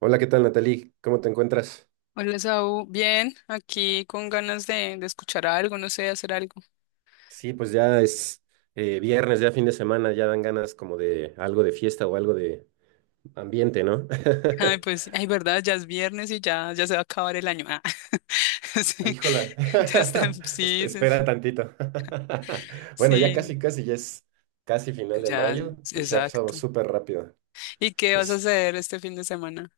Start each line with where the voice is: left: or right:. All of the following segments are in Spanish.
right: Hola, ¿qué tal, Natalie? ¿Cómo te encuentras?
left: Hola, Saúl. Bien, aquí con ganas de escuchar algo, no sé, hacer algo.
right: Sí, pues ya es viernes, ya fin de semana, ya dan ganas como de algo de fiesta o algo de ambiente, ¿no?
left: Ay, pues, sí, ay, verdad, ya es viernes y ya se va a acabar el año. Ah,
right: Ay,
left: sí,
right: híjola,
left: ya está, sí, sí, sí,
right: Espera tantito. Bueno, ya
left: sí,
right: casi, casi, ya es casi final de
left: ya,
right: mayo y se ha pasado
left: exacto.
right: súper rápido.
left: ¿Y qué vas a hacer este fin de semana?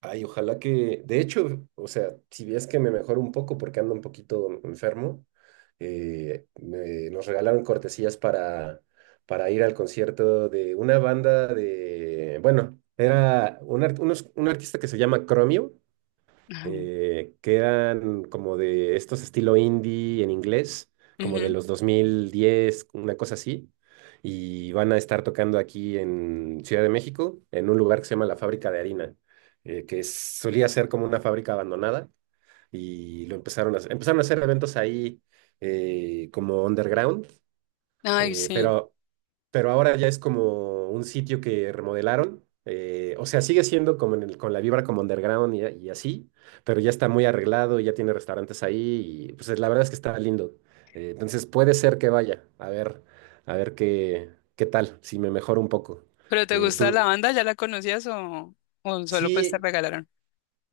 right: Ay, ojalá que, de hecho, o sea, si ves que me mejoro un poco porque ando un poquito enfermo, nos regalaron cortesías para ir al concierto de una banda de, bueno, era un artista que se llama Chromio,
left: Ajá.
right: que eran como de estos estilo indie en inglés, como de
left: Ujú.
right: los 2010 una cosa así. Y van a estar tocando aquí en Ciudad de México, en un lugar que se llama La Fábrica de Harina, que solía ser como una fábrica abandonada. Y lo empezaron a hacer eventos ahí como underground,
left: Ay,
right: eh,
left: sí.
right: pero pero ahora ya es como un sitio que remodelaron. O sea, sigue siendo como con la vibra como underground y así, pero ya está muy arreglado, ya tiene restaurantes ahí y pues la verdad es que está lindo. Entonces puede ser que vaya, a ver qué tal, si me mejoro un poco.
left: ¿Pero te gusta la
right: Tú,
left: banda? ¿Ya la conocías o solo pues te
right: sí,
left: regalaron?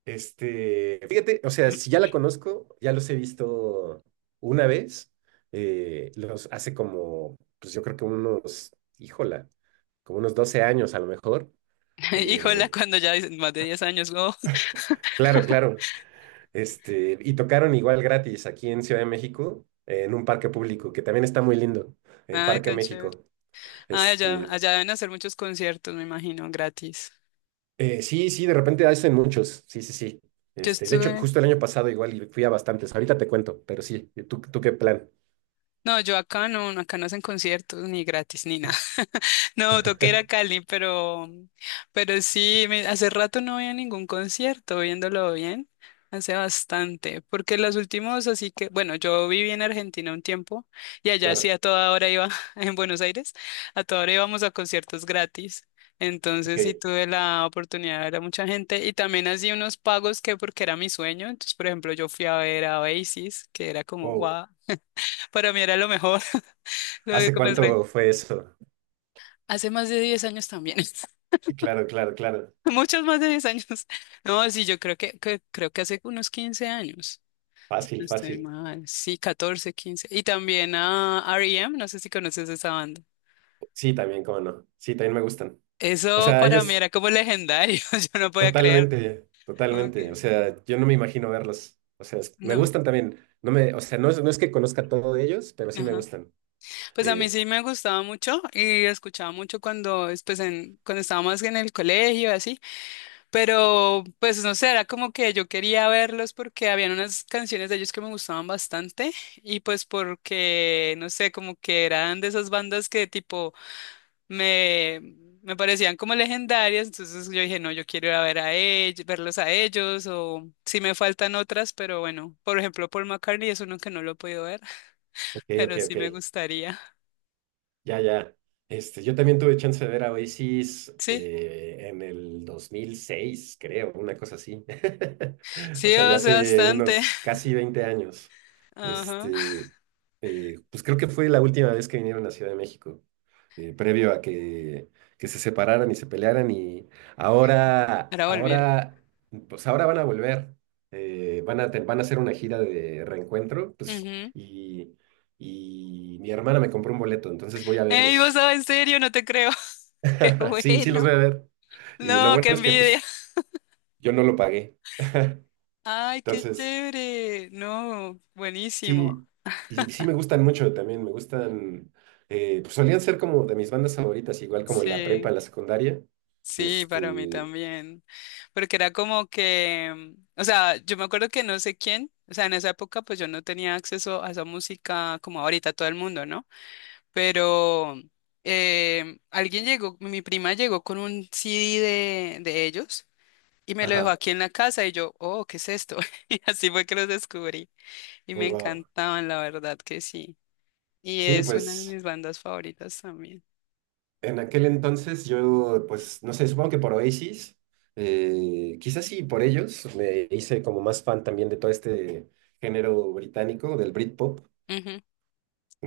right: este, fíjate, o sea, si ya la conozco, ya los he visto una vez, los hace como, pues yo creo que unos, híjola, como unos 12 años a lo mejor.
left: Híjola,
right: eh,
left: cuando ya dicen más de 10 años, oh.
right: claro, claro, este, y tocaron igual gratis aquí en Ciudad de México, en un parque público, que también está muy lindo, en
left: Ay,
right: Parque
left: tan chévere.
right: México.
left: Ay, allá,
right: Este,
left: allá deben hacer muchos conciertos, me imagino, gratis.
right: sí, sí, de repente hacen muchos, sí, sí, sí.
left: Yo
right: Este, de hecho,
left: estuve,
right: justo el año pasado igual y fui a bastantes, ahorita te cuento, pero sí, ¿tú qué plan?
left: no, yo acá no hacen conciertos ni gratis ni nada. No, toqué ir a Cali, pero sí, hace rato no había ningún concierto, viéndolo bien, hace bastante, porque los últimos, así que, bueno, yo viví en Argentina un tiempo y allá sí
right: Claro.
left: a toda hora iba, en Buenos Aires, a toda hora íbamos a conciertos gratis. Entonces sí
right: Ok,
left: tuve la oportunidad de ver a mucha gente y también hacía unos pagos que porque era mi sueño. Entonces, por ejemplo, yo fui a ver a Oasis, que era como,
right: wow.
left: wow. Para mí era lo mejor, lo de
right: ¿Hace
left: comer rey.
right: cuánto fue eso?
left: Hace más de 10 años también.
right: Claro, claro, claro.
left: Muchos más de 10 años. No, sí, yo creo creo que hace unos 15 años. Si
right: Fácil,
left: no estoy
right: fácil.
left: mal. Sí, 14, 15. Y también a R.E.M. no sé si conoces esa banda.
right: Sí, también, cómo no. Sí, también me gustan. O
left: Eso
right: sea,
left: para mí
right: ellos
left: era como legendario. Yo no podía creer.
right: totalmente, totalmente. O
left: Okay.
right: sea, yo no me imagino verlos. O sea, me
left: No.
right: gustan también. No me, o sea, no es que conozca todo de ellos, pero sí me
left: Ajá.
right: gustan.
left: Pues a mí
right: Eh,
left: sí me gustaba mucho y escuchaba mucho cuando, es pues en, cuando estaba más en el colegio y así. Pero, pues no sé, era como que yo quería verlos porque habían unas canciones de ellos que me gustaban bastante y pues porque, no sé, como que eran de esas bandas que tipo me, me parecían como legendarias, entonces yo dije, no, yo quiero ir a ver a ellos, verlos a ellos o si me faltan otras, pero bueno, por ejemplo, Paul McCartney es uno que no lo he podido ver,
right: ok, ok,
left: pero sí
right: ok.
left: me gustaría.
right: Ya, ya. Este, yo también tuve chance de ver a Oasis
left: Sí,
right: en el 2006, creo, una cosa así. O
left: sí,
right: sea, ya
left: o sea,
right: hace
left: bastante.
right: unos casi 20 años.
left: Ajá.
right: Este, pues creo que fue la última vez que vinieron a Ciudad de México, previo a que, se separaran y se pelearan. Y ahora,
left: Ahora volvieron.
right: ahora, pues ahora van a volver. Van a hacer una gira de reencuentro, pues, y mi hermana me compró un boleto, entonces voy a
left: Ey, vos
right: verlos.
left: sabés, en serio, no te creo. Qué
right: Sí, sí los
left: bueno.
right: voy a ver. Y lo
left: No, qué
right: bueno es que
left: envidia.
right: pues yo no lo pagué.
left: Ay, qué
right: Entonces,
left: chévere. No, buenísimo.
right: sí, y sí me gustan mucho también, me gustan, pues solían ser como de mis bandas favoritas, igual como en la prepa,
left: Sí,
right: en la secundaria.
left: sí, para mí
right: Este,
left: también. Porque era como que, o sea, yo me acuerdo que no sé quién, o sea, en esa época pues yo no tenía acceso a esa música como ahorita todo el mundo, ¿no? Pero alguien llegó, mi prima llegó con un CD de ellos y me lo dejó
right: ajá,
left: aquí en la casa y yo, oh, ¿qué es esto? Y así fue que los descubrí. Y
right: oh,
left: me
right: wow.
left: encantaban, la verdad que sí. Y
right: Sí,
left: es una de
right: pues
left: mis bandas favoritas también.
right: en aquel entonces yo, pues no sé, supongo que por Oasis, quizás sí por ellos, me hice como más fan también de todo este género británico, del Britpop.
left: Ujú,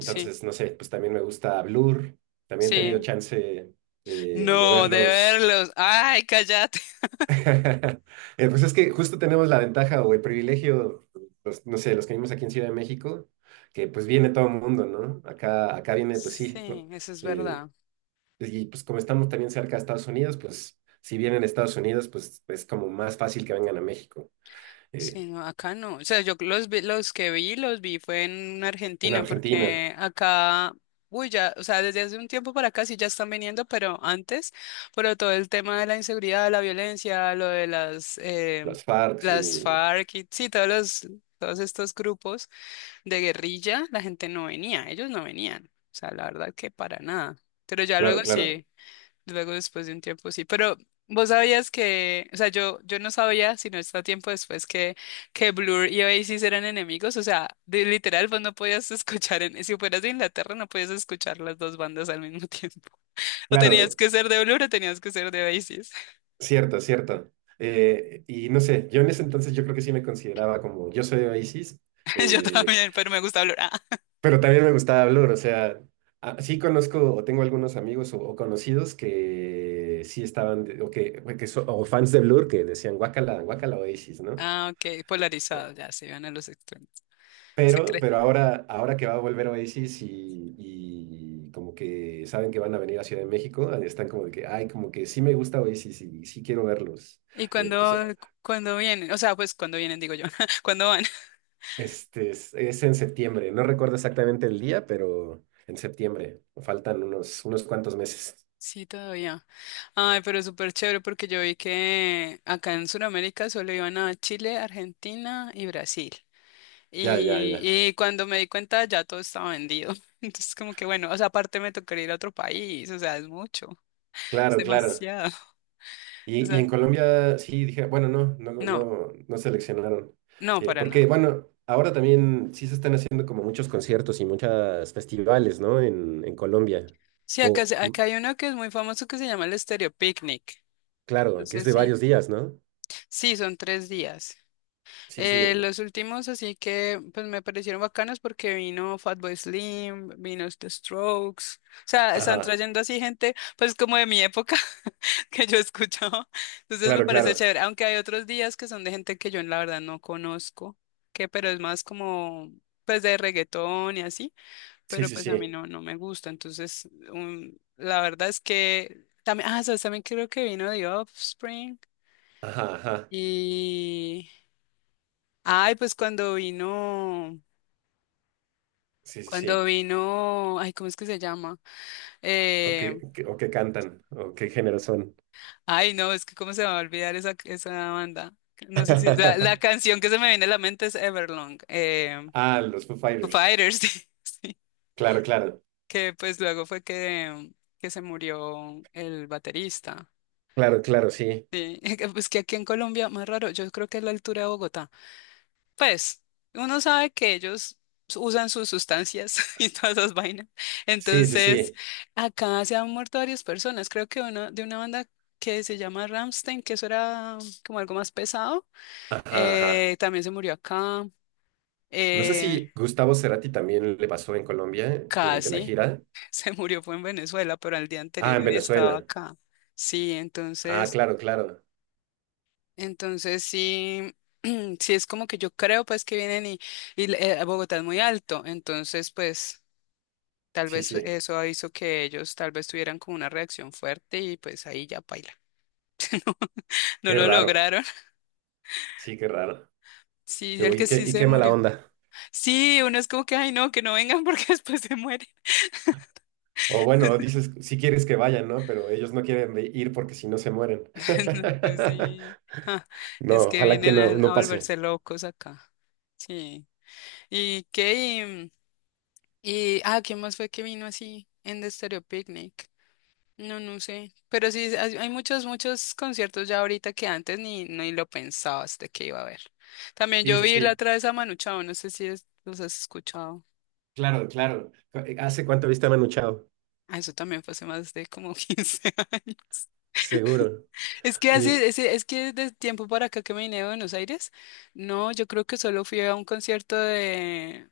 left: sí,
right: no sé, pues también me gusta Blur, también he tenido
left: sí.
right: chance de
left: No, de
right: verlos.
left: verlos. Ay, cállate.
right: Pues es que justo tenemos la ventaja o el privilegio, pues, no sé, los que vivimos aquí en Ciudad de México, que pues viene todo el mundo, ¿no? Acá, acá viene, pues sí,
left: Sí, eso es
right: eh,
left: verdad.
right: y pues como estamos también cerca de Estados Unidos, pues si vienen a Estados Unidos, pues es como más fácil que vengan a México. Eh,
left: Sí, no, acá no. O sea, yo los los que vi, los vi fue en
right: en
left: Argentina,
right: Argentina,
left: porque acá, uy, ya, o sea, desde hace un tiempo para acá sí ya están viniendo, pero antes, pero todo el tema de la inseguridad, la violencia, lo de
right: las FARC
left: las
right: y
left: FARC y sí, todos los, todos estos grupos de guerrilla, la gente no venía, ellos no venían. O sea, la verdad que para nada. Pero ya luego
right: claro, claro.
left: sí, luego después de un tiempo sí. Pero vos sabías que, o sea, yo no sabía, sino hasta tiempo después, que Blur y Oasis eran enemigos. O sea, literal, vos no podías escuchar, en, si fueras de Inglaterra, no podías escuchar las dos bandas al mismo tiempo. O tenías
right: Claro,
left: que ser de Blur o tenías que ser de Oasis.
right: cierto, cierto. Y no sé, yo en ese entonces yo creo que sí me consideraba como, yo soy de Oasis,
left: Yo
right: eh,
left: también, pero me gusta Blur. Ah,
right: pero también me gustaba Blur, o sea, sí conozco o tengo algunos amigos o conocidos que sí estaban, o fans de Blur que decían, guácala, guácala Oasis, ¿no?
left: ok,
right: Eh,
left: polarizado, ya se iban a los extremos.
right: pero ahora que va a volver Oasis y como que saben que van a venir a Ciudad de México, están como de que, ay, como que sí me gusta Oasis y sí quiero verlos.
left: ¿Y
right: Pues
left: cuando cuando vienen? O sea, pues cuando vienen, digo yo. ¿Cuándo van?
right: este es en septiembre. No recuerdo exactamente el día, pero en septiembre. Faltan unos cuantos meses.
left: Sí, todavía. Ay, pero súper chévere porque yo vi que acá en Sudamérica solo iban a Chile, Argentina y Brasil.
right: Ya, ya, ya.
left: Y cuando me di cuenta ya todo estaba vendido. Entonces como que bueno, o sea, aparte me tocaría ir a otro país, o sea, es mucho, es
right: Claro, claro.
left: demasiado. O
right: Y
left: sea,
right: en Colombia sí dije, bueno, no, no,
left: no,
right: no, no seleccionaron.
left: no, para
right: Porque,
left: nada.
right: bueno, ahora también sí se están haciendo como muchos conciertos y muchos festivales, ¿no? En Colombia.
left: Sí, acá,
right: O,
left: acá hay uno que es muy famoso que se llama el Estéreo Picnic. No
right: claro, que es
left: sé
right: de
left: si.
right: varios días, ¿no?
left: Sí, son 3 días.
right: Sí, sí.
left: Los últimos así que pues me parecieron bacanos porque vino Fatboy Slim, vino The Strokes, o sea, están
right: Ajá.
left: trayendo así gente pues como de mi época que yo escuchaba, entonces me
right: Claro,
left: parece
right: claro.
left: chévere, aunque hay otros días que son de gente que yo la verdad no conozco, que pero es más como pues de reggaetón y así,
right: Sí,
left: pero
right: sí,
left: pues a mí
right: sí.
left: no, no me gusta, entonces la verdad es que también, sabes, también creo que vino The Offspring
right: Ajá, ajá.
left: y... Ay, pues cuando vino.
right: Sí, sí,
left: Cuando
right: sí.
left: vino, ay, ¿cómo es que se llama?
right: ¿O qué,
left: Eh,
right: o qué cantan? ¿O qué género son?
left: ay, no, es que cómo se me va a olvidar esa banda. No sé si la canción que se me viene a la mente es Everlong,
right: Ah, los Foo
left: Foo
right: Fighters.
left: Fighters, sí, sí,
right: Claro, claro.
left: que pues luego fue que, se murió el baterista.
right: Claro, claro, sí.
left: Sí, que, pues que aquí en Colombia, más raro, yo creo que es la altura de Bogotá. Pues uno sabe que ellos usan sus sustancias y todas esas vainas.
right: Sí, sí,
left: Entonces,
right: sí.
left: acá se han muerto varias personas. Creo que uno de una banda que se llama Ramstein, que eso era como algo más pesado,
right: Ajá, ajá.
left: eh, también se murió acá.
right: No sé
left: eh,
right: si Gustavo Cerati también le pasó en Colombia durante la
left: Casi
right: gira.
left: se murió, fue en Venezuela, pero al día
right: Ah,
left: anterior
right: en
left: había estado
right: Venezuela.
left: acá. Sí,
right: Ah,
left: entonces,
right: claro, claro.
left: entonces sí. Sí, es como que yo creo pues que vienen y Bogotá es muy alto, entonces pues tal
right: Sí,
left: vez
right: sí.
left: eso hizo que ellos tal vez tuvieran como una reacción fuerte y pues ahí ya paila. No
right: Qué
left: lo
right: raro.
left: lograron.
right: Sí, qué raro.
left: Sí,
right: Qué,
left: el
right: y
left: que
right: qué,
left: sí
right: y
left: se
right: qué mala
left: murió.
right: onda.
left: Sí, uno es como que, ay, no, que no vengan porque después se mueren.
right: O bueno, dices, si quieres que vayan, ¿no? Pero ellos no quieren ir porque si no se mueren.
left: No, pues sí. Ah, es
right: No,
left: que
right: ojalá que
left: vienen
right: no,
left: a
right: no pase.
left: volverse locos acá. Sí. ¿Y qué? Y, ¿quién más fue que vino así en The Stereo Picnic? No, no sé. Pero sí, hay muchos, muchos conciertos ya ahorita que antes ni lo pensabas de que iba a haber. También
right: Sí,
left: yo
right: sí,
left: vi la
right: sí.
left: otra vez a Manu Chao, no sé si los has escuchado.
right: Claro, claro. ¿Hace cuánto viste a Manu Chao?
left: Ah, eso también fue hace más de como 15 años.
right: Seguro.
left: Es que así,
right: Y,
left: es que de tiempo para acá que me vine de Buenos Aires, no, yo creo que solo fui a un concierto de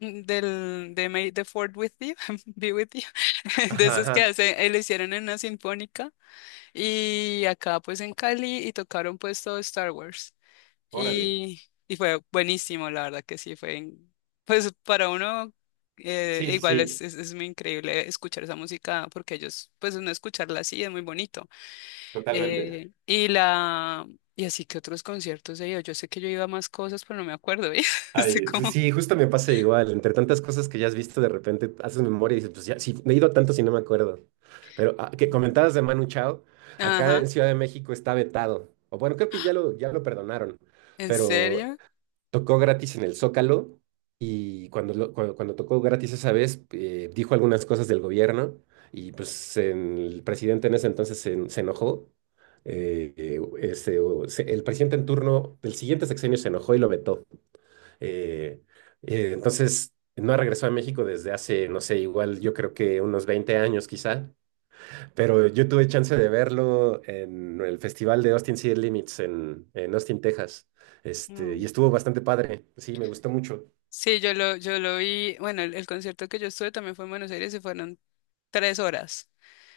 left: del de May the Fourth with you, Be with you, de
right: ajá,
left: esos que
right: ajá.
left: hace, le hicieron en una sinfónica. Y acá pues en Cali y tocaron pues todo Star Wars.
right: Órale.
left: Y, y fue buenísimo, la verdad que sí, pues para uno
right: Sí, sí,
left: igual es,
right: sí,
left: es, es muy increíble escuchar esa música porque ellos pues uno escucharla así es muy bonito.
right: totalmente.
left: Y la y así que otros conciertos he ido. Yo sé que yo iba a más cosas, pero no me acuerdo, ¿eh? Estoy
right: Ay, pues
left: como,
right: sí, justo me pasa igual. Entre tantas cosas que ya has visto, de repente haces memoria y dices, pues ya, sí, me he ido a tanto si no me acuerdo. Pero que
left: no.
right: comentabas de Manu Chao, acá
left: Ajá,
right: en Ciudad de México está vetado. O bueno, creo que ya lo perdonaron.
left: ¿en
right: Pero
left: serio?
right: tocó gratis en el Zócalo y cuando tocó gratis esa vez, dijo algunas cosas del gobierno y pues el presidente en ese entonces se enojó. El presidente en turno del siguiente sexenio se enojó y lo vetó. Eh, entonces no regresó a México desde hace, no sé, igual yo creo que unos 20 años quizá. Pero yo tuve chance de verlo en el festival de Austin City Limits en Austin, Texas. Este, y estuvo bastante padre. Sí, me gustó mucho.
left: Sí, yo lo vi, bueno, el concierto que yo estuve también fue en Buenos Aires y fueron 3 horas.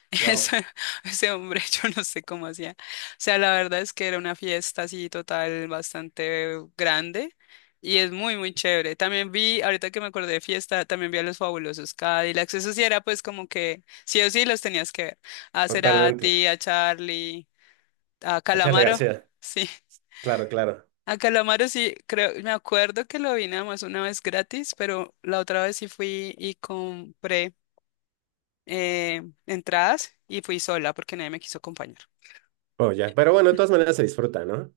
left: Eso-
right: Wow.
left: Ese hombre, yo no sé cómo hacía. O sea, la verdad es que era una fiesta así total bastante grande y es muy, muy chévere. También vi, ahorita que me acordé de fiesta, también vi a los Fabulosos Cadillacs. Eso sí era pues como que sí o sí los tenías que ver. A
right: Totalmente.
left: Cerati, a Charlie, a
right: A Charly
left: Calamaro.
right: García.
left: Sí.
right: Claro, claro.
left: A Calamaro sí, creo, me acuerdo que lo vi nada más una vez gratis, pero la otra vez sí fui y compré eh, entradas y fui sola porque nadie me quiso acompañar.
right: Oh, ya. Pero bueno, de todas maneras se disfruta, ¿no?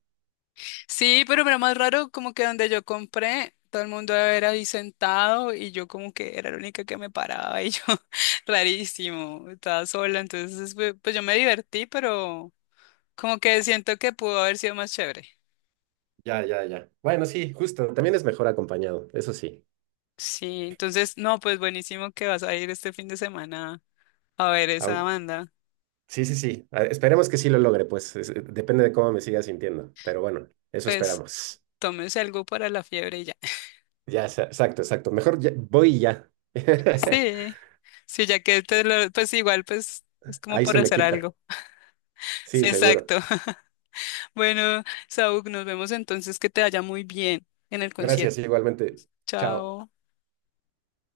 left: Sí, pero era más raro como que donde yo compré, todo el mundo era ahí sentado y yo como que era la única que me paraba y yo, rarísimo, estaba sola, entonces pues yo me divertí, pero como que siento que pudo haber sido más chévere.
right: Ya, ya, ya. Bueno, sí, justo. También es mejor acompañado, eso sí.
left: Sí, entonces, no, pues buenísimo que vas a ir este fin de semana a ver esa
right: Aun-
left: banda.
right: Sí, sí, sí. Esperemos que sí lo logre, pues. Depende de cómo me siga sintiendo. Pero bueno, eso
left: Pues
right: esperamos.
left: tómese algo para la fiebre y ya.
right: Ya, exacto, exacto. Mejor voy y ya.
left: Sí, sí, ya que pues igual, pues es como
right: Ahí
left: por
right: se me
left: hacer
right: quita.
left: algo.
right: Sí,
left: Sí,
right: seguro.
left: exacto. Bueno, Saúl, nos vemos entonces, que te vaya muy bien en el concierto.
right: Gracias, igualmente. Chao.
left: Chao.